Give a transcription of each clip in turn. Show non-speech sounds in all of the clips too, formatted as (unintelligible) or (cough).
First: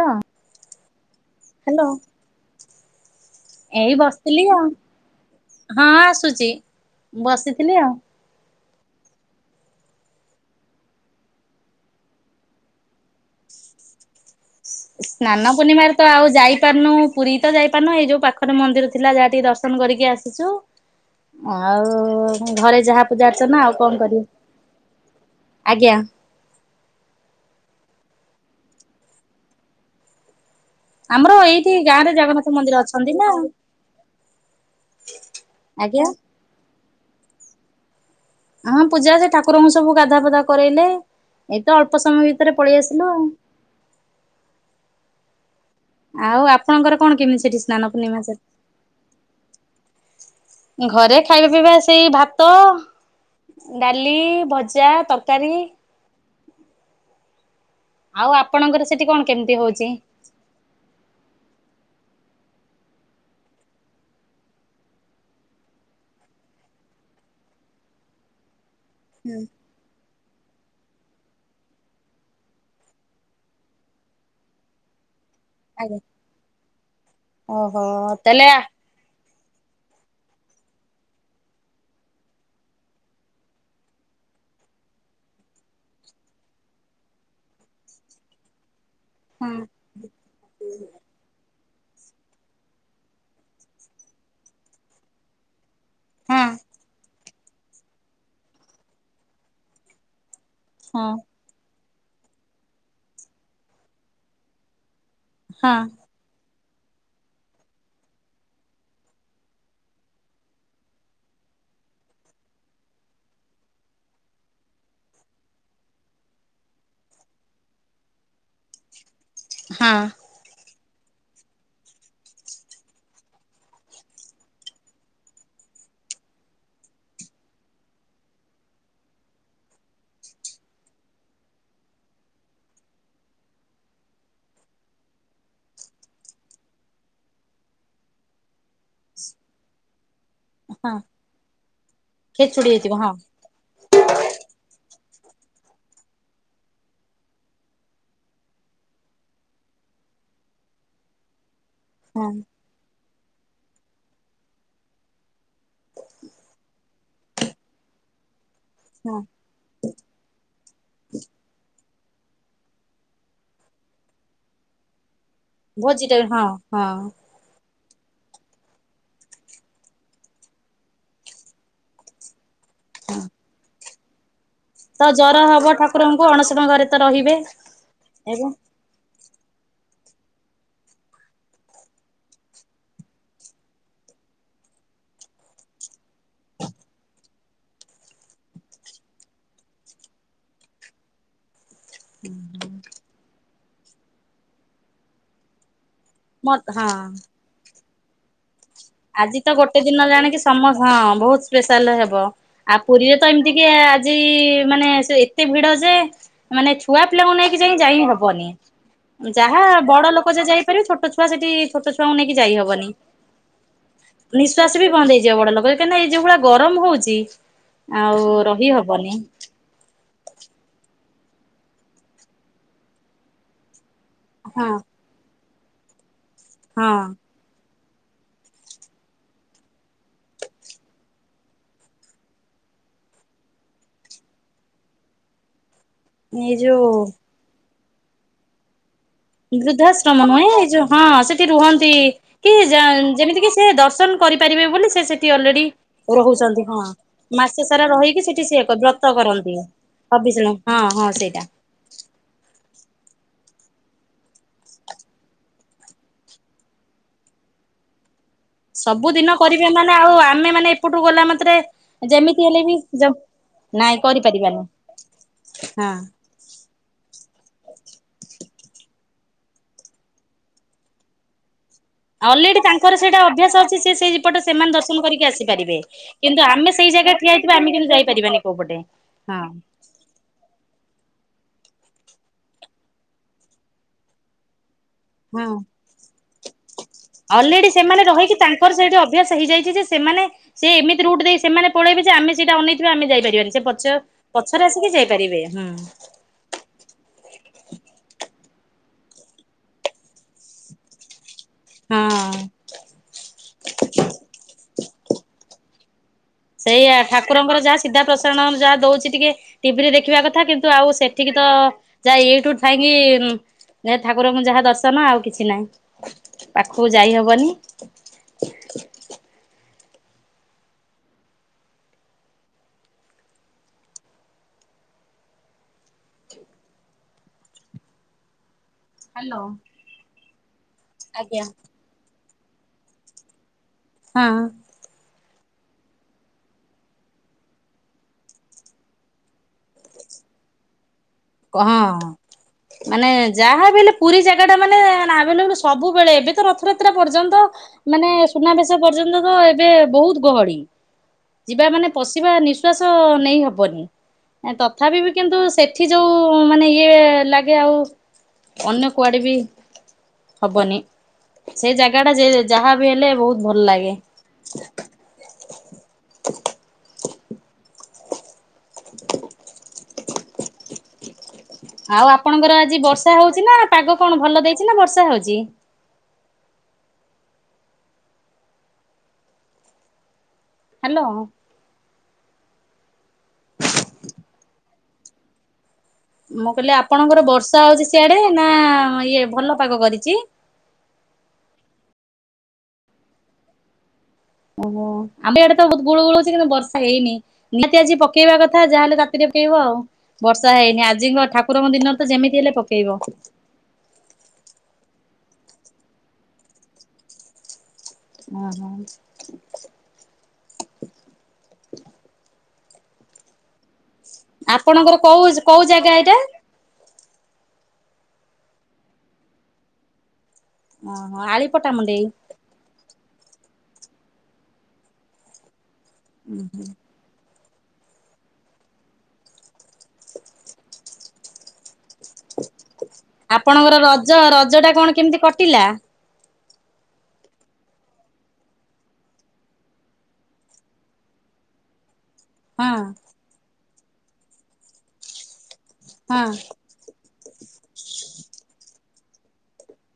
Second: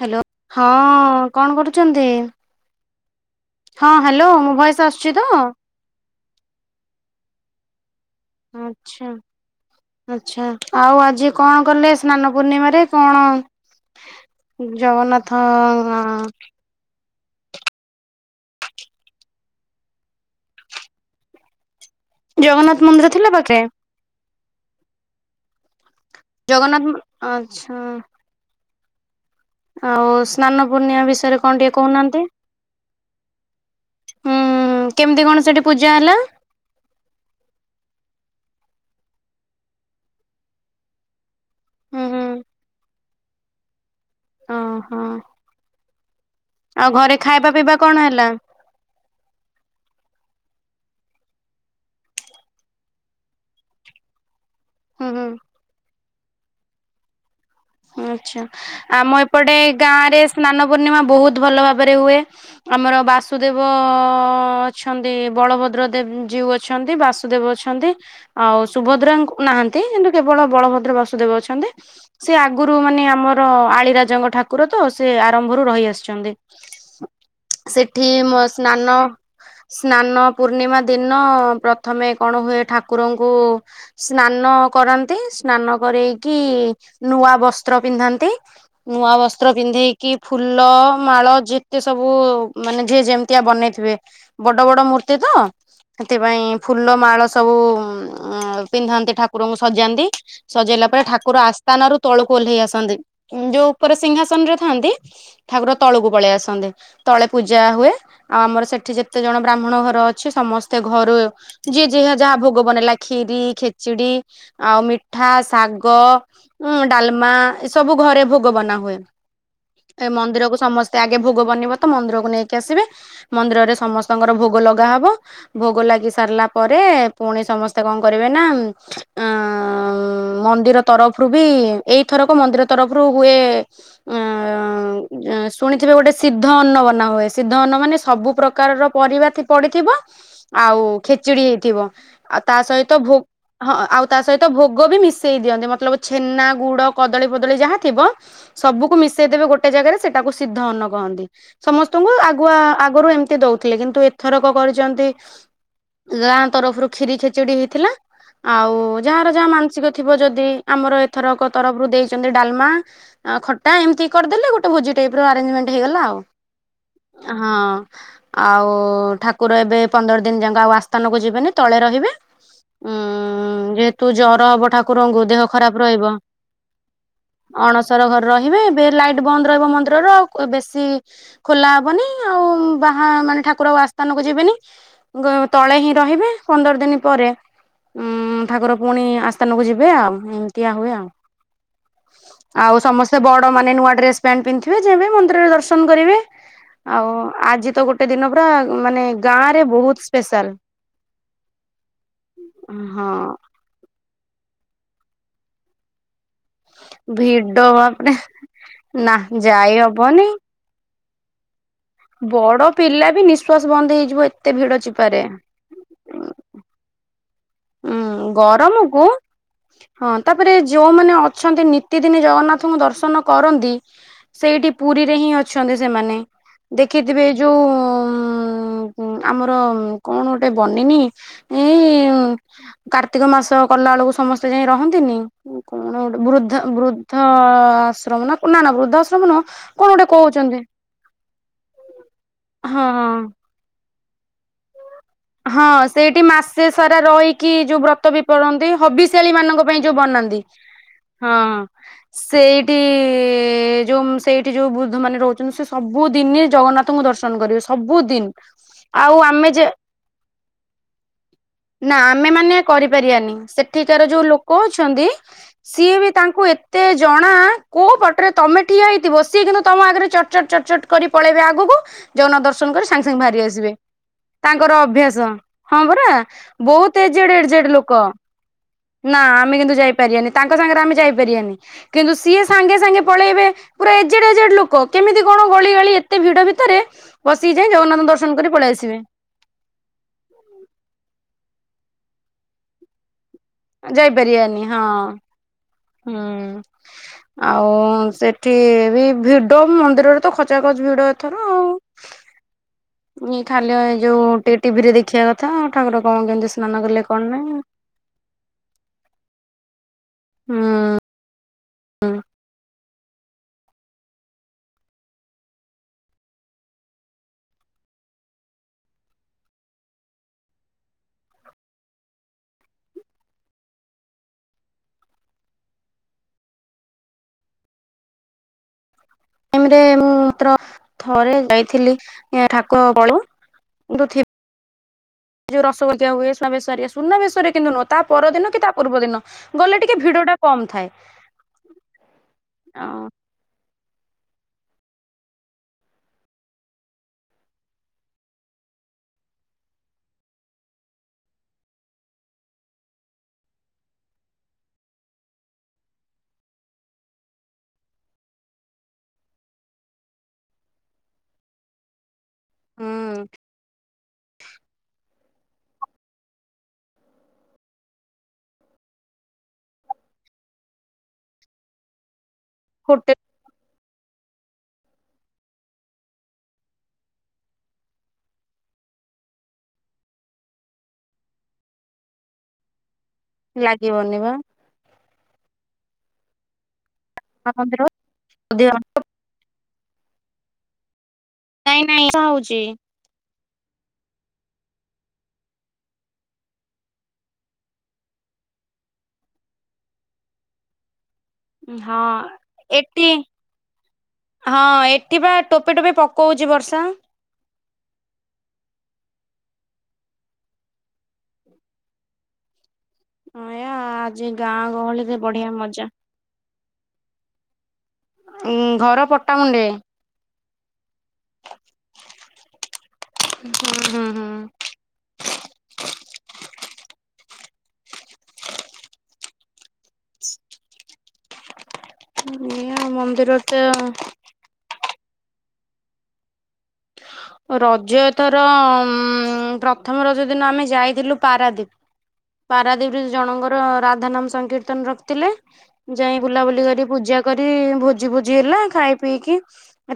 Hello ହଁ କଣ hello. କରୁଛନ୍ତି? ହଁ ଏଇ ହ୍ୟାଲୋ ବସିଥିଲି ମୋ ଆଉ। ଭଏସ ଆସୁଛି ତ? ହଁ ଆସୁଛି ବସିଥିଲି ଆଉ। ଆଚ୍ଛା। ଆଚ୍ଛା ଆଉ ଆଜି କଣ କଲେ ସ୍ନାନ ପୂର୍ଣ୍ଣିମାରେ କଣ ଜଗନ୍ନାଥ ହଁ। ତାନୁ ପୁରୀ ତ ଯାଇପାରୁନୁ ଏଇ ଯୋଉ ପାଖରେ ମନ୍ଦିର ଥିଲା ଯାହା ଟିକେ ଦର୍ଶନ କରିକି ଆସିଚୁ। ଆଉ ଘରେ ଜଗନ୍ନାଥ ଯାହା ମନ୍ଦିର ପୂଜା ଥିଲା ପାଖରେ ଅର୍ଚ୍ଚନା ଆଉ କଣ କରିବି ଆଜ୍ଞା। ଜଗନ୍ନାଥ ଆଚ୍ଛା। ଆଉ ସ୍ନାନ ପୂର୍ଣ୍ଣିମା ଆମର ବିଷୟରେ କଣ ଏଇଠି ଟିକେ ଗାଁ ରେ କହୁନାହାନ୍ତି। ଜଗନ୍ନାଥ ମନ୍ଦିର ଅଛନ୍ତି ନା ହୁଁ କେମିତି କଣ ସେଠି ପୂଜା ଆଜ୍ଞା। ହେଲା? ହଁ ପୂଜା ସେ ଠାକୁରଙ୍କୁ ସବୁ ଗାଧୁଆ ଫାଧୁଆ କରେଇଲେ ଏଇତ ଅଳ୍ପ ହୁଁ ହୁଁ ସମୟ ଭିତରେ ପଳେଇ ଆସିଲୁ ଆଉ। ହଁ ହଁ ଆଉ ଆପଣଙ୍କର ଆଉ କଣ ଘରେ କେମିତି ଖାଇବା ସେଠି ପିଇବା ସ୍ନାନ କଣ ପୂର୍ଣ୍ଣିମା ହେଲା? ଘରେ ଖାଇବା ପିଇବା ସେଇ ଭାତ ଡାଲି ଭ ଜା ହୁଁ ହୁଁ ତରକାରୀ। ଆଉ ଆଛା ଆପଣଙ୍କର ସେଠି ଆମ କଣ କେମିତି ଏପଟେ ହଉଛି? ଗାଁରେ ସ୍ନାନ ପୂର୍ଣ୍ଣିମା ବହୁତ ଭଲ ଭାବରେ ହୁଏ। ଆମର ବାସୁଦେବ ଅଛନ୍ତି ବଳଭଦ୍ର ଦେବ ଯିଉ ଅଛନ୍ତି ବାସୁଦେବ ଅଛ ନ୍ତି ଆଉ ସୁଭଦ୍ରାଙ୍କୁ ହୁଁ ନାହାନ୍ତି କିନ୍ତୁ କେବଳ ବଳଭଦ୍ର ବାସୁଦେବ ଅଛନ୍ତି। ସେ ଆଗରୁ ମାନେ ଆମର ଆଳିରାଜାଙ୍କ ଠାକୁର ତ ସେ ଆରମ୍ଭରୁ ରହି ଆଜ୍ଞା। ଆସିଛନ୍ତି। ଓହୋ ସେଠି ମୋ ତାହେଲେ ସ୍ନାନ ସ୍ନାନ ପୂର୍ଣ୍ଣିମା ଦିନ ପ୍ରଥମେ କଣ ହୁଏ ଠାକୁରଙ୍କୁ ସ୍ନାନ କରନ୍ତି ସ୍ନାନ କରେଇକି ନୂଆ ବସ୍ତ୍ର ପିନ୍ଧାନ୍ତି ନୂଆ ହଁ ବସ୍ତ୍ର ପିନ୍ଧି କି ଫୁଲ ମାଳ ଯେତେ ସବୁ ମାନେ ଯିଏ ଯେମିତିଆ ବନେଇଥିବେ। ବଡ ବଡ ମୂର୍ତ୍ତି ତ। ହଁ ସେଥିପାଇଁ ଫୁଲ ମାଳ ସବୁ ଉ ପିନ୍ଧାନ୍ତି ଠାକୁରଙ୍କୁ ସଜାନ୍ତି। ସଜେଇଲା ପରେ ହଁ ଠାକୁର ଆସ୍ଥାନରୁ ତଳକୁ ଓହ୍ଲେଇ ଆସନ୍ତି ଯୋଉ ଉପରେ ସିଂହାସନରେ ଥାନ୍ତି। ଠାକୁର ହଁ ତଳକୁ ପଳେଇ ଆସନ୍ତି। ତଳେ ପୂଜା ହୁଏ ଆଉ ଆମର ସେଠି ଯେତେ ଜଣ ବ୍ରାହ୍ମଣ ଘର ଅଛି ସମସ୍ତେ ଘରୁ ଯିଏ ଯେ ଯାହା ଭୋଗ ବନେଇଲା ଖିରି ଖେଚୁଡି ଆଉ ମିଠା ଶାଗ ଉଁ ଡାଲମା ଏ ସବୁ ଘରେ ଭୋଗ ବନା ହୁଏ ହଁ ଏ ମନ୍ଦିରକୁୁ ସମସ୍ତ ମସ୍ତେ ଆଗେ ଭୋଗ ବନିବ ତ ମନ୍ଦିରକୁ ନେଇକି ଆସିବେ ମନ୍ଦିରରେ ସମସ୍ତଙ୍କର ଭୋଗ ଲଗାହବ ଭୋଗ ଲାଗି ସାରିଲା ପରେ ପୁଣି ସମସ୍ତେ କଣ କରିବେ ନା ଆଁ ମନ୍ଦିର ତରଫରୁ ବି ଏଇଥରକ ମନ୍ଦିର ତରଫରୁ ହୁଏ ଅଁ ଅଁ ଶୁଣିଥିବେ ଗୋଟେ ସିଦ୍ଧ ଅନ୍ନ ବନା ହୁଏ ସିଦ୍ଧ ଅନ୍ନ ମାନେ ସବୁ ପ୍ରକାର କାରର ପରିବା ଥି ପଡିଥିବ ଆଉ ହଁ ଖିଚିଡି ହେଇଥିବ ଆଉ ତା ଖେଚୁଡି ହେଇଥିବ ସହିତ ହଁ ଭୋ ହଁ ଅ ଆଉ ତା ସହିତ ଭୋଗ ବି ମିଶେଇ ଦିଅନ୍ତି ମତଲବ ଛେନା ଗୁ କଦଳୀ ଫଦଳୀ ଯାହା ଥିବ ସବୁକୁ ମିଶେଇ ଦେବେ ଗୋଟେ ଜାଗାରେ ସେଟାକୁ ସିଦ୍ଧ ଅନ୍ନ କହନ୍ତି ସମସ୍ତଙ୍କୁ ହଁ ଆଗୁଆ ଆଗରୁ ଏମ ତି ଦଉଥିଲେ କିନ୍ତୁ ଏଥରକ କରିଛନ୍ତି ଗାଁ ତରଫରୁ ଖିରି ଖିଚିଡି ହେଇଥିଲା ଆଉ ଉ ହଁ ଯାହାର ଯାହା ମାନସିକ ଥିବ ଯଦି ଆମର ଏଥରକ ତରଫରୁ ଦେଇଛନ୍ତି ଡାଲମା ଆ ଖଟା ଏମତି କରିଦେଲେ ଗୋଟେ ଭୋଜି ଟାଇପ୍ ର ଆରେଞ୍ଜମେ ଭୋଜି ଟା ବି ହଁ ହଁ। ହଁ। ଆଉ ଠାକୁର ଏବେ ପନ୍ଦର ଦିନ ଯାକ ଆଉ ଆସ୍ଥାନକୁ ଯିବେନି ତଳେ ରହିବେ। ହଁ। ତୁ ଜର ହବ ଠାକୁରଙ୍କୁ ଦେହ ଖରାପ ରହିବ ଠାକୁରଙ୍କୁ ଅଣସର ଘରେ ତ ରହିବେ ଅଣସର ଘରେ ଏବଂ ରହିବେ। ବେଡ୍ ଲାଇଟ୍ ବନ୍ଦ ରହିବ ମନ୍ଦିରର ଆଉ ବେଶୀ ଖୋଲା ହବନି ଆଉ ବାହା ମାନେ ଠାକୁର ଆଉ ଆସ୍ଥାନକୁ ଯିବେନି। ଗ ତଳେ ହିଁ ରହିବେ ପନ୍ଦର ଦିନ ପରେ ଉଁ ଠାକୁର ପୁଣି ଆସ୍ଥାନକୁ ଯିବେ ଆଉ ଏମିତିଆ ହୁଏ ଆଉ ଆଉ ସମସ୍ତେ ବଡ ମାନେ ନୂଆ ଡ୍ରେସ୍ ପ୍ୟାଣ୍ଟ ପିନ୍ଧଥିବେ ଯିବେ ମନ୍ଦିରରେ ଦର୍ଶନ କରିବେ। ମ ହଁ ଆଉ ଆଜି ତ ଗୋଟେ ଦିନ ପୁରା ମାନେ ଆଜି ଗାଁ ତ ରେ ଗୋଟେ ବହୁତ ଦିନ ଜାଣିକି ସ୍ପେଶାଲ। ସମ ହଁ ବହୁତ ସ୍ପେଶାଲ ହେବ ଆଉ ହଁ ପୁରୀରେ ତ ଏମିତି କିଏ ଆଜି ମାନେ ସେ ଏତେ ଭିଡ ଯେ ମାନେ ଛୁଆ ପିଲାଙ୍କୁ ଭିଡ ନେଇକି ଯାଇ ଯାଇ ବାପରେ ହବନି ନା ଯାହା ଯାଇ ବଡ ହବନି। ଲୋକ ଯାଆ ଯାଇପାରିବେ ଛୋଟ ଛୁ ତ ସେଠି ଛୋଟ ଛୁଆଙ୍କୁ ନେଇକି ଯାଇହବନି। ଏବି ନିଃଶ୍ୱାସ ବନ୍ଦ ହେଇ ନିଶ୍ଵାସ ବି ବନ୍ଦ ହେଇଯିବ ବଡ ଲୋକ କାହିଁକି ନା ଏଯଉ ଭଳିଆ ଗରମ ହଉଚି ଉଁ ଗରମକୁ ହଁ ତାପରେ ଯୋଉମାନେ ଅଛନ୍ତି ନିତି ଦିନି ଜଗନ୍ନାଥଙ୍କୁ ଦର୍ଶନ କରନ୍ତି ହଁ ସେଇଠି ପୁରୀରେ ହିଁ ଅଛନ୍ତି ସେମାନେ ହଁ ଦେଖିଥିବେ ଏ ଯୋଉ ଉଁ ଉଁ ହୁଁ ଆମର କଣ ଗୋଟେ ବନିନି ଏଇ କାର୍ତ୍ତିକ ମାସ କଲା ଅଳକୁ ସମସ୍ତେ ଯାଇ ରହନ୍ତିନି କଣ ଗୋଟେ ଏଇ ବୃଦ୍ଧା ଯୋଉ ବୃଦ୍ଧ ଅ ଆଶ୍ରମନା ପୁନା ନା ବୃଦ୍ଧାଶ୍ର ବୃଦ୍ଧାଶ୍ରମ ନୁହେଁ ଏଇ ଯୋଉ ହଁ ସେଠି ରୁହନ୍ତି କି ଯା ହଁ ହଁ ଯେମିତି କି ସେ ଦର୍ଶନ କରିପାରିବେ ବୋଲି ସେ ସେ ହଁ ସେଇଠି ମାସେ ସାରା ରହିକି ମାସେ ଯୋଉ ସାରା ବ୍ରତ ରହିକି ବି ସେଠି ସିଏ ପରନ୍ତି ବ୍ରତ ହବିଷେଳି କରନ୍ତି। ମାନଙ୍କ ପାଇଁ ଯୋଉ ବନାନ୍ତି। ହବିଷଣ ହଁ ହଁ। ସେଇଟା ସେଇଠି ଯଉ ସେଇଠି ଯଉ ବୃଦ୍ଧମାନେ ରହୁଛନ୍ତି ସେ ସବୁଦିନେ ଜଗନ୍ନାଥଙ୍କୁ ଦର୍ଶନ କରିବେ। ସବୁଦିନ। ଆଉ ସବୁଦିନ ଆମେ ଯେ କରିବେ ମାନେ ଆଉ ଆମେ ମାନେ ଏପଟୁ ଗଲା ମାତ୍ରେ ନା ଆମେ ଯେମିତି ମାନେ ହେଲେ ବି କରିପାରିବାନି ନାଇଁ ସେଠିକାର ଯୋଉ ଲୋକ କରିପାରିବାନି। ଅଛନ୍ତି ହଁ ସିଏ ବି ତାଙ୍କୁ ଏ ତେ ଜଣା କୋଉ ପଟରେ ତମେ ଠିଆ ହେଇଥିବ ସିଏ କିନ୍ତୁ ତମ ଆଗରେ ଚଟ୍, ଚଟ୍, ଚଟ୍, ଚଟ୍ କରି ପଳେଇବେ ଆଗକୁ ଜଗନ୍ନାଥ ଅଲରେଡି ଦର୍ଶନ କରି ତାଙ୍କର ସାଙ୍ଗ ସେଇଟା ସାଙ୍ଗେ ବାହାରି ଅଭ୍ୟାସ ଆସିବେ। ଅଛି ସେ ସେଇପଟେ ସେମାନେ ତାଙ୍କର ଦର୍ଶନ କରିକି ଅଭ୍ୟାସ ଆସିପାରିବେ। ହଁ ପରା କିନ୍ତୁ ଆମେ ସେଇ ବହୁତ ଜାଗା ଠିଆ ଏଜେଡ୍ ହେଇଥିବା ଏଜେଡ୍ ଆମେ କିନ୍ତୁ ଲୋକ। ଯାଇପାରିବାନି କୋଉ ପଟେ ନା ହଁ ଆମେ କିନ୍ତୁ ଯାଇ ପାରିବାନି ତାଙ୍କ ସାଙ୍ଗରେ ଆମେ ଯାଇପାରିବାନି କିନ୍ତୁ ସିଏ ସାଙ୍ଗେ ସାଙ୍ଗେ ପଳେଇବେ ପୁରା ଏଜେଡ୍ ଏଜେଡ୍ ଲୋକ। କେମିତି ହଁ କଣ ଗଳି ଗାଳି ଏତେ ଭିଡ ଭିତରେ ବସିକି ଅଲରେଡି ଯାଇ ସେମାନେ ଜଗନ୍ନାଥ ରହିକି ଦର୍ଶନ କରି ତାଙ୍କର ପଳେଇ ସେଇଠି ଆସିବେ। ଅଭ୍ୟାସ ହେଇଯାଇଚିଯେ ସେମାନେ ସେ ଏମିତି ରୁଟ୍ ଦେଇ ସେମାନେ ପଳେଇବେ ଯେ ଆମେ ସେଇଟା ଅନେଇଥିବା ଆମେ ଯାଇପାରିବାନି। ସେ ପଛ ଯାଇପାରିବାନି ପଛରେ ହଁ ଆସିକି ଯାଇପାରିବେ ହୁଁ। ହୁଁ। ଆଉ ସେଠି ବି ଭିଡ ମନ୍ଦିରରେ ତ ଖଚା ଖଚ ଭିଡ ଏଥର। ହଁ। ଏଇ ଖାଲି ଏ ଯୋଉେ ଟି ଟିଭିରେ ଦେଖିବା କଥା ଠାକୁର କଣ କେନ୍ତି ସେଇଆା ଠାକୁରଙ୍କର ଯାହା ସିଧା ପ୍ରସାରଣ ଯାହା ଦଉଚି ଟିକେ ଟିଭି ରେ ଦେଖିବା କଥା କିନ୍ତୁ ଆଉ ସେ ହୁଁ ଏଠିକି ତ ଯାହା ୟୁଟ୍ୟୁବ ଥାଇକି ଠାକୁରଙ୍କୁ ଯାହା ଦର୍ଶନ ଆଉ କିଛି ନାହିଁ। ପାଖକୁ ଯାଇହବନି। ହ୍ୟାଲୋ ରୁମ୍ ରେ ମୁଁ ମାତ୍ର ଥରେ ଯାଇଥିଲି ଠାକୁର ବଳୁ ହଁ ଦୁଥିିବ ଯଉ ରସଗୋିକଆ ହୁଏ ବ ସୁନା ବେଶରେ ସୁନା ବେଶରେ କିନ୍ତୁ ନୁହଁ ତା ପରଦିନ କି ତା ପୂର୍ବ ଦିନ ଗଲେ ଟିକେ ଭିଡ ଟା କମ ଥାଏ କ ହଁ ଅଁ ମାନେ ଯାହା ବି ହେଲେ ପୁରୀ ଜାଗା ଟା ମାନେନାଭେଏଲ ସବୁବେଳେ ଏବେ ତ ରଥଯାତ୍ରା ପର୍ଯ୍ୟନ୍ତ ମାନେ ସୁନାବେଶ ପର୍ଯ୍ୟନ୍ତ ତ ଏବେ ବହୁତ ଗହଳି ଯିବା ମାନେ ପଶିବା ନିଃଶ୍ଵାସ ନେଇ ହବନି ତଥାପି ବି କିନ୍ତୁ ସେଠି ଯୋଉ ମାନେ ଇଏ ଲାଗେ ଆଉ ଅନ୍ୟ କୁଆଡେ ବି ହବନି ସେଇ ଜାଗା ଟା ଯେ ଯାହା ବି ହେଲେ ହୁଁ ବହୁତ ଭଲ ଲାଗେ ହ (unintelligible) ଆଉ ଆପଣଙ୍କର ଆଜି ବର୍ଷା ହୋଟେଲ ହଉଛି ନା ପାଗ କଣ ଭଲ ଦେଇଛି ନା ବର୍ଷା ହଉଛି? ହ୍ୟାଲୋ ଲାଗିବନି ବା ମୁଁ କହିଲି ଆପଣଙ୍କର ବର୍ଷା ମନ୍ଦିର ହଉଛି ସିଆଡେ ନା ଅଧିକ ଇଏ ଭଲ ପାଗ କରିଛି? ନାଇଁ ନାଇଁ ବର୍ଷା ହଉଛି ଓହୋ ଆମେ ଏଆଡେ ତ ବହୁତ ଗୁଳୁଗୁଳୁ ହୋଉଛି କିନ୍ତୁ ବର୍ଷା ହେଇନି ନିହାତି ଆଜି ପକେଇବା କଥା ଯାହାହେଲେ ରାତିରେ ପକେଇବ ଆଉ ବର୍ଷା ହେଇନି ଆଜି ଙ୍ଗ ଠାକୁ ପକୁରଙ୍କ ଦିନରେ ହଁ ତ ଯେମିତି ହେଲେ ପକେଇବ ଏଠି ହଁ ଏଠି ବା ଟୋପେ ଟୋପେ ପକଉଛି ବର୍ଷା ଓ ହ ଆୟା ଆ ଆପଣଙ୍କର କୋଉ କୋଉ ଜାଗା ଏଇଟା? ଉଁ ଘର ପଟାମୁଣ୍ଡେ ଓହୋ ଆଳିପଟାମୁଣ୍ଡେଇ ହୁଁ ହୁଁ ହୁଁ ହୁଁ ହୁଁ ହୁଁ ଏଇଆ ମନ୍ଦିର ତ ଆପଣଙ୍କର ରଜ ରଜ ଟା କଣ କେମିତି କଟିଲା? ରଜଏଥର ଉ ପ୍ରଥମ ରଜ ଦିନ ଆମେ ଯାଇଥିଲୁ ପାରାଦୀପ (inaudible) ହଁ ପାରାଦେବୀ ଜଣଙ୍କର ରାଧା ନାମ ସଂକୀର୍ତ୍ତନ ରଖିଥିଲେ ଯାଇ ହଁ ବୁଲାବୁଲି କରି ପୂଜା କରି ଭୋଜି ଭୋଜି ହେଲା ଖାଇ ପିଇକି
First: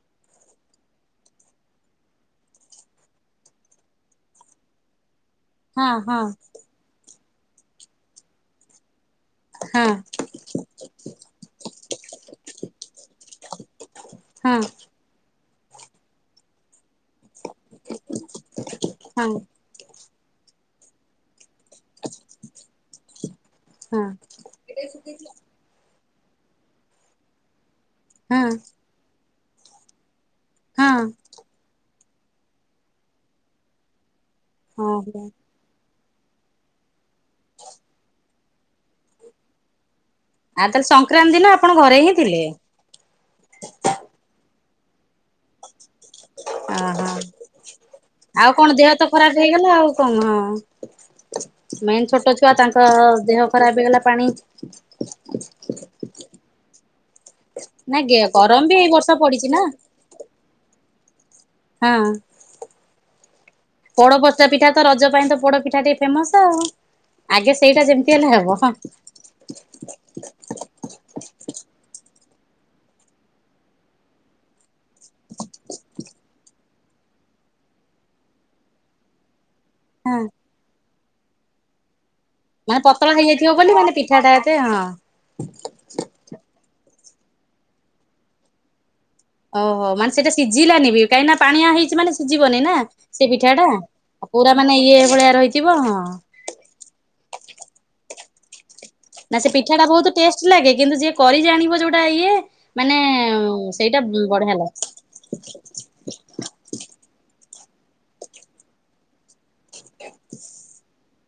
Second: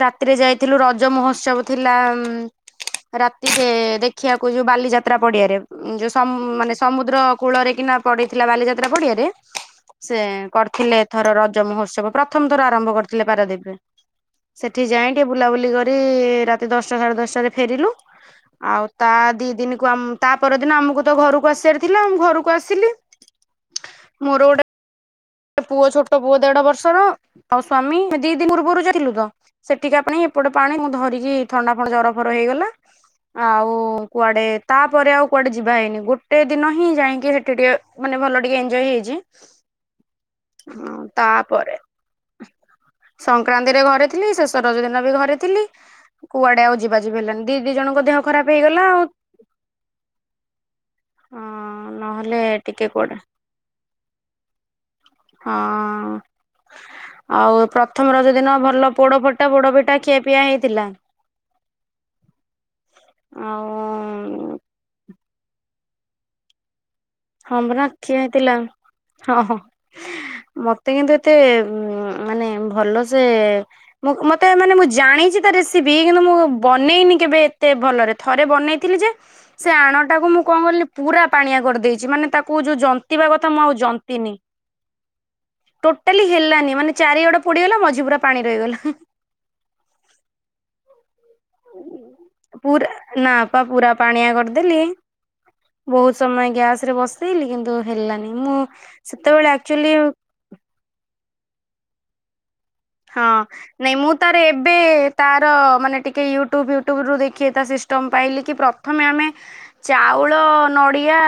ରାତିରେ ଯାଇଥିଲୁ ରଜ ମହୋତ୍ସବ ଥିଲା ଉ ରାତିରେ ଦେଖିବାକୁ ଯୋଉ ବାଲିଯାତ୍ରା ପଡିଆରେ ହଁ ଉ ଯୋଉ ହଁ ସମ୍ ମାନେ ସମୁଦ୍ର କୂଳରେ କିନା ପଡିଇଥିଲା ବାଲିଯାତ୍ରା ପଡିଆରେ ସେ କରିଥିଲେ ଏଥର ରଜ ମହୋତ୍ସବ ପ୍ରଥମ ଥର ଆରମ୍ଭ କରିଥିଲେ ପାରାଦୀପରେ ହଁ ସେଠି ଯାଇ ଟିକେ ବୁଲାବୁଲି କରି ରାତି ଦଶ ସାଢେ ଦଶଟାରେ ଫେରିଲୁ ଆଉ ତା ହଁ ହଁ ଦି ଦିନକୁ ଆମ ତା ପରଦିନ ଆମକୁ ତ ଘରକୁ ଆସିବାର ଥିଲା ମୁ ଘରକୁ ଆସିଲି ମୋର ଗୋଟେ କିଏ ସୁକେଇଥିଲା ପୁଅ ଛୋଟ ପୁଅ ଦେଢ ବର୍ଷର ଆଉ ସ୍ଵାମୀ ଦି ଦି ହଁ ପୂର୍ବରୁ ଯାଇଥିଲୁ ତ ସେଠିକା ପାଣି ଏପଟେ ପାଣି ମୁଁ ହଁ ଧରିକି ଥଣ୍ଡା ଫଣ୍ଡ ଜରଫର ହେଇଗଲା ଆଉ କୁଆଡେ ତାପରେ ଓହୋ ଆଉ କୁଆଡେ ଯିବା ହେଇନି ଗୋଟେ ଦିନ ହିଁ ଯାଇକି ସେଠି ଟିକେ ମାନେ ଭଲ ଟିକେ ଏଞଜୟ ହେଇଛି ଆଉ ତାହଲେ ସଂକ୍ରାନ୍ତି ଦିନ ଆପଣ ଘରେ ହିଁ ଥିଲେ ସଂକ୍ରାନ୍ତି ରେ ଘରେ ଥିଲି ଶେଷ ରଜ ଦିନ ବି ଘରେ ଥିଲି କୁଆଡେ ଆଉ ଅ ଯିବା ହଁ ଯିବି ହେଲାନି ଦି ଦି ଜଣଙ୍କ ଦେହ ଖରାପ ଆଉ କଣ ହେଇଗଲା ଦେହ ତ ଖରାପ ହେଇଗଲା ଆଉ କଣ ହଁ। ମେନ୍ ଛୋଟ ନହେଲେ ଛୁଆ ତାଙ୍କ ଟିକେ କୁଆଡେ ଦେହ ଖରାପ ହେଇଗଲା। ପାଣି ହଁ। ଆଉ ପ୍ରଥମ ନାଇଁ ରଜ ଦିନ ଗରମ ବି ଏଇ ଭଲ ବର୍ଷ ପୋଡ ପଡିଛି ଫଟା ନା ପୋଡ ପିଠା ଖିଆ ପିଆ ହେଇଥିଲା। ହଁ ଆଉ ପୋଡପଚା ପିଠା ତ ରଜ ପାଇଁ ତ ପୋଡ ପିଠା ଟିକେ ଫେମସ୍ ଆଉ ଆଗେ ହଁ ପରା ସେଇଟା ଖିଆ ଯେମିତି ହେଲେ ହେଇଥିଲା ହବ। ହଁ ହଁ। ମତେ କିନ୍ତୁ ଏତେ ମାନେ ଭଲସେ ମୁଁ ମତେ ମାନେ ମୁଁ ଜାଣିଚି ତା ରେସିପି କିନ୍ତୁ ମୁଁ ବନେଇନି କେବେ ଏତେ ଭଲରେ ଥରେ ବନେଇଥିଲି ଯେ ସେ ଆଣ ଟାକୁ ମୁଁ କଣ କିଲି ପୁରା ପାଣିଆ କରିଦେଇଚି ମାନେ ତା କୁ ଯୋଉ ମାନେ ପତଳା ଜନ୍ତିବା କଥା ହେଇଯାଇଥିବ ମୁଁ ବୋଲି ଆଉ ମାନେ ଜନ୍ତିନି। ପିଠାଟା ଏତେ ହଁ ଟୋଟାଲି ହେଲାନି ମାନେ ଚାରିଆଡ ପୋଡିଗଲା ମଝି ପୁରା ପାଣି ରହିଗଲା। ଓହୋ ମାନେ ସେଇଟା ସିଝିଲାନି ବି କାହିଁକିନା ପାଣିଆ ହେଇଚି ମାନେ ସିଝିବନି ନା ପୁରା ସେ ନା ପା ପିଠାଟା। ପୁରା ପାଣିଆ ପୁରା ମାନେ କରିଦେଲି। ଇଏ ଭଳିଆ ରହିଥିବ ହଁ। ସେଥିରେ ବସେଇଲିି କିନ୍ତୁ ହେଲାନି ମୁଁ ନା ସେତେବେଳେ ସେ ପିଠା ଟା ଆକ୍ଚୁଆଲି ବୋହୁତ ଟେଷ୍ଟ ଲାଗେ କିନ୍ତୁ ଯିଏ କରି ଜାଣିବ ଯୋଉଟା ଇଏ ମାନେ ହଁ ନାଇଁ ସେଇଟା ମୁଁ ତାର ବଢିଆ ଏବେ ଲାଗେ ତାର ମାନେ ଟିକେ ୟୁ ଟୁବ ଫୁୟୁଟୁବରୁ ଦେଖେ ସିଷ୍ଟମ ପାଇଲି କି ପ୍ରଥମେ ଆମେ ଚାଉଳ ନଡି ଆ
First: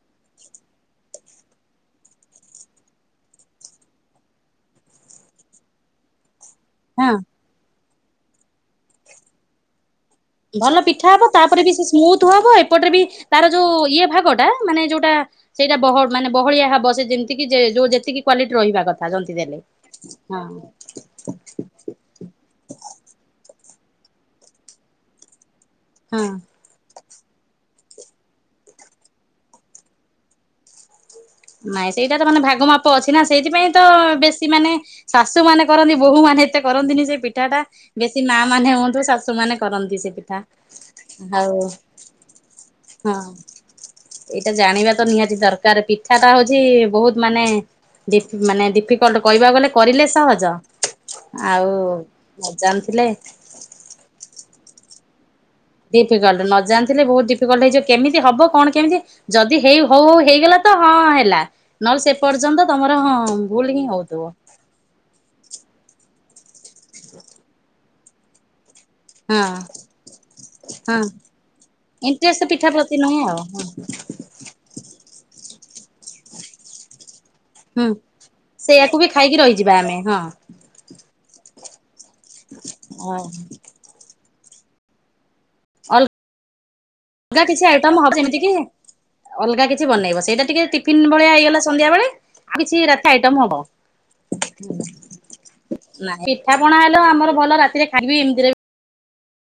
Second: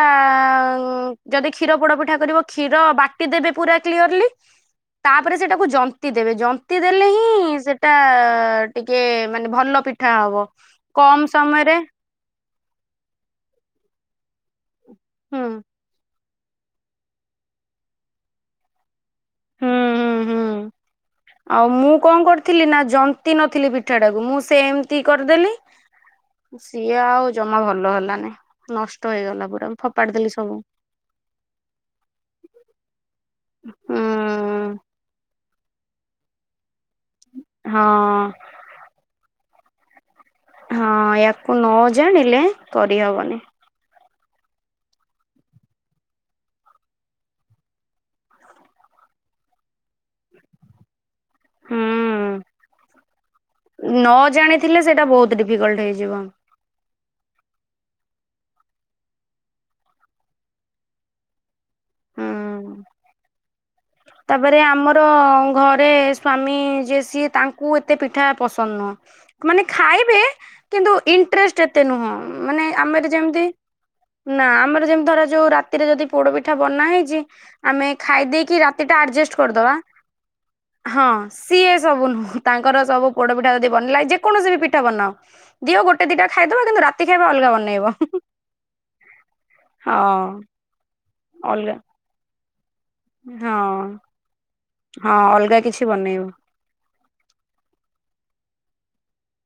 ଯଦି କ୍ଷୀର ପୋଡ ପିଠା କରିବ କ୍ଷୀର ବାଟି ଦେବେ ପୁରା କ୍ଲିୟରଲି। ତାପରେ ସେଟାକୁ ଜନ୍ତି ଦେବେ ଜନ୍ତି ଦେଲେ ହଁ ହିଁ ସେଟା ଟିକେ ମାନେ ଭଲ ପି ଭଲ ପିଠା ହବ ତାପରେ ବି ସେ ସ୍ମୁଥ ହବ ଏପଟରେ ବି ତାର ଯୋଉ ଇଏ ଭାଗ ଟା ମାନେ ଯୋଉଟା ହୁଁ। ସେଇଟା ବହ ମାନେ ବହଳିଆ ହବ ସେ ଯେମିତିକ ଯୋଉ ଯେତିକି କ୍ଵାଲିଟି ରହିବା କଥା ଯନ୍ତି ଦେଲେ ହୁଁ ହୁଁ ହଁ। ହୁଁ। (inaudible) ଆଉ ମୁଁ କଣ କରିଥିଲି ନା ଜନ୍ତି ନଥିଲି ପିଠାଟାକୁ। ମୁଁ ସେମିତି କରିଦେଲି। ହଁ। ସିଏ ଆଉ ଜମା ଭଲ ହେଲାନି। ନଷ୍ଟ ହେଇଗଲା ପୁରା ଫୋପାଡି ଦେଲି ସବୁ। ନାଇଁ ସେଇଟା ତ ମାନେ ଭାଗ ମାପ ଅଛି ନା ସେଇଥିପାଇଁ ତ ହୁଁ ବେଶୀ ମାନେ ଶାଶୁ ମାନେ କରନ୍ତି ବୋହୂ ମାନେ ଏତେ କରନ୍ତିନି। ସେ ପିଠାଟା ହଁ ବେଶୀ ମା ମାନେ ହୁଅନ୍ତୁ ଶାଶୁ ମାନେ କରନ୍ତି ସେ ପିଠା। ହଁ ଆଉ ୟାକୁ ନ ଜାଣିଲେ ହଁ କରିହବନି। ଏଇଟା ଜାଣିବା ତ ନିହାତି ଦରକାର ବି। ଇଚ୍ଛାଟା ହୋଉଚି ବୋହୁତ ମାନେ ଡି ମାନେ ଡିଫିକଲଟ୍ କହିବାକୁ ଗଲେ କରିଲେ ସହଜ। ଆଉ ହୁଁ ନଜାଣି ଥିଲେ। ନ ଜାଣିଥିଲେ ସେଇଟା ବୋହୁତ ଡି ଫିକଲଟ୍ ନଜା ଣି ଥିଲେ ବୋହୁତ ଡିଫିକଲଟ୍ ହେଇଯିବ କେମିତି ହବ କଣ କେମିତି ଯଦି ହେଇ ହୋଉ ହୋଉ ହେଇଗଲା ତ ହଁ ହେଲା। ନହେଲେ ସେ ହୁଁ। ପର୍ଯ୍ୟନ୍ତ ତମର ହଁ ଭୁଲ ହିଁ ହୋଉଥିବ। ତାପରେ ଆମର ଘରେ ସ୍ୱାମୀ ଯିଏ। ସିଏ ତାଙ୍କୁ ଏତେ ପିଠା ପସନ୍ଦ ନୁହଁ। ହଁ ମାନେ ଖାଇବେ କିନ୍ତୁ ହଁ ଇଣ୍ଟରେଷ୍ଟ ଏତେ ନୁହଁ ଇଣ୍ଟରେଷ୍ଟ ମାନେ ପିଠା ପ୍ରତି ଆମର ନୁହେଁ ଆଉ ଯେମିତି ନା ଆମର ଯେମିତି ଧର ଯୋଉ ରାତିରେ ଯଦି ପୋଡ ପିଠା ବନା ହେଇଚି। ଆମେ ହୁଁ ଖାଇ ଦେଇକି ସେଇଆକୁ ରାତିଟା ବି ଖାଇକି ଆଡଜେଷ୍ଟ ରହିଯିବା କରିଦବା। ଆମେ ହଁ ସିଏ ସବୁ ନୁହଁ ତାଙ୍କର ସବୁ ହଁ ପୋଡ ପିଠା ଯଦି ବନିଲା। ଯେକୌଣସି ବି ପିଠା ବନାଅ ଦିଅ ଗୋଟେ ଦିଇଟା ଖାଇଦବା କିନ୍ତୁ ରା ଅଲଗା କିଛି ଆଇଟମ୍ ହବ ଯେମିତି କି ଅଲଗା କିଛି ବନେଇବ ହଁ ସେଇଟା ଟିକେ ଟି ଫିନ୍ ଭଳିଆ ହେଇଗଲା ଅଲଗା ସନ୍ଧ୍ୟାବେଳେ କିଛି ରାତି ଆଇଟମ୍ ହବ। ହଁ ହଁ ଅଲଗା କିଛି ବନେଇବ। ଠାପଣା ହେଲେ ଆମର ଭଲ ରାତିରେ ଖାଇବି ଏମିତିରେ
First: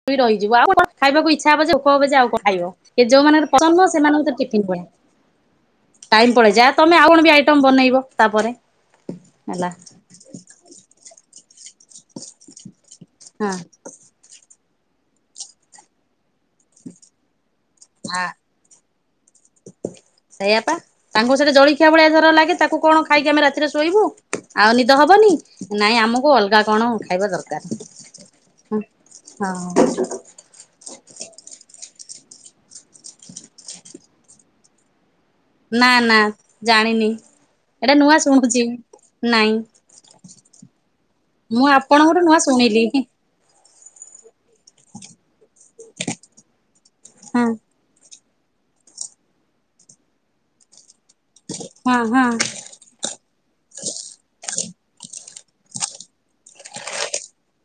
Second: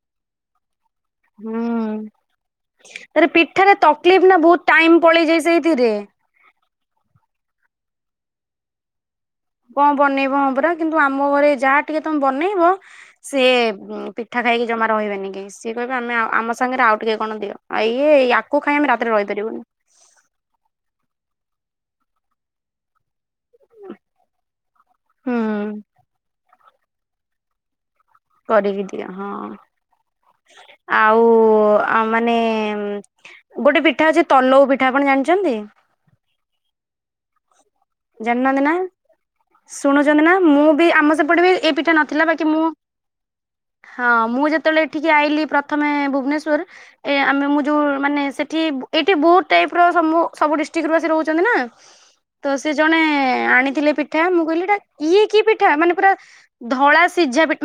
ବି ରହିଯିବୁ ଆଉ (inaudible) ଖାଇବାକୁ ଇଚ୍ଛା ହବ ଯେ, ଭୋକ ହୁଁ ହବ ଯେ ଆଉ କଣ ଖାଇବ, ଏ ଯୋଉ ତାରେ ମାନଙ୍କର ପସନ୍ଦ ପିଠାରେ ନୂହଁ ତକଲିଫ ସେମାନଙ୍କ ନା ଟିଫିନ୍ ବହୁତ ଭଳିଆ। ଟାଇମ ପଳେଇଯାଏ ସେଇଥିରେ ଟାଇମ୍ ପଳେଇଯା ଆ, ତୋମେ ଆଉ କଣ ବି ଆଇଟମ୍ ବନେଇବ ତାପରେ। ହେଲା କଣ ବନେଇବ ହଁ ପରା, କିନ୍ତୁ ଆମ ଘରେ ଯାହା ଟିକେ ତୋମେ ବନେଇବ, ହଁ ସିଏ ଉଁ, ପି ପିଠା ଖାଇକି ଜମା ରହିବେନି କେଇ, ସିଏ କହିବେ ଆମେ ଆଅ ଆମ ସାଙ୍ଗରେ ଆଉ ଟିକେ କଣ ଦିଅ ଆ ଇଏ ଆ କୁ ଖାଇ ଆମେ ରାତିରେ ରହିପାରିବୁନି। ସେଇଆ ପା ତାଙ୍କୁ ସେଠା ଜଳଖିଆ ଭଳିଆ ଧର ଲାଗେ ତାକୁ କଣ ଖାଇକି ଆମେ ରାତ ତିରେ ଶୋଇବୁ ଆଉ ନିଦ ହବନି, ହୁଁ। ନାଇଁ ଆମକୁ ଅଲଗା କଣ ଖାଇବା ଦରକାର। ହଁ, କରିକି ଦିଅ ହଁ। ଆଉ ଆ, ମାନେ ଉଁ, ଗୋଟେ ପିଠା ଅଛି ତନଉ ପିଠା ଆପଣ ଜାଣିଛନ୍ତି? ନା ନା ଜାଣିନି ଏଟା ନୂଆ ଜାଣିନାହାନ୍ତି ଶୁଣୁଚି। ନା? ଶୁଣୁଛନ୍ତି ନା ମୁଁ ବି ଆମ ସେପଟେ ବି ମୁଁ ଏଇ ପିଠା ଆପଣଙ୍କଠୁ ନଥିଲା ନୂଆ ବାକି ମୁଁ ଶୁଣିଲି ହଁ ହଁ ମୁଁ ଯେତେବେଳେ ଏଠିକି ଆଇଲିି ପ୍ରଥମେ ଭୁବନେଶ୍ୱର ଏ ଆମେ ମୁଁ ଯୋଉ ମାନେ ସେଠି ଏଇଠି ବହୁତ ଟାଇପ୍ ର ସମୁ ସବୁ ଡିଷ୍ଟ୍ରିକ୍ ରୁ ଆସ ରହୁଛନ୍ତି ନା। ହଁ, ତ ହଁ। ସେ ଜଣେ ଆଣିଥିଲେ ପିଠା ମୁଁ କହିଲି ଏଟା ଇଏ କି ପିଠା? ମାନେ ପୁରା ଧଳା ସିଝା ପିଠ ଉଁ,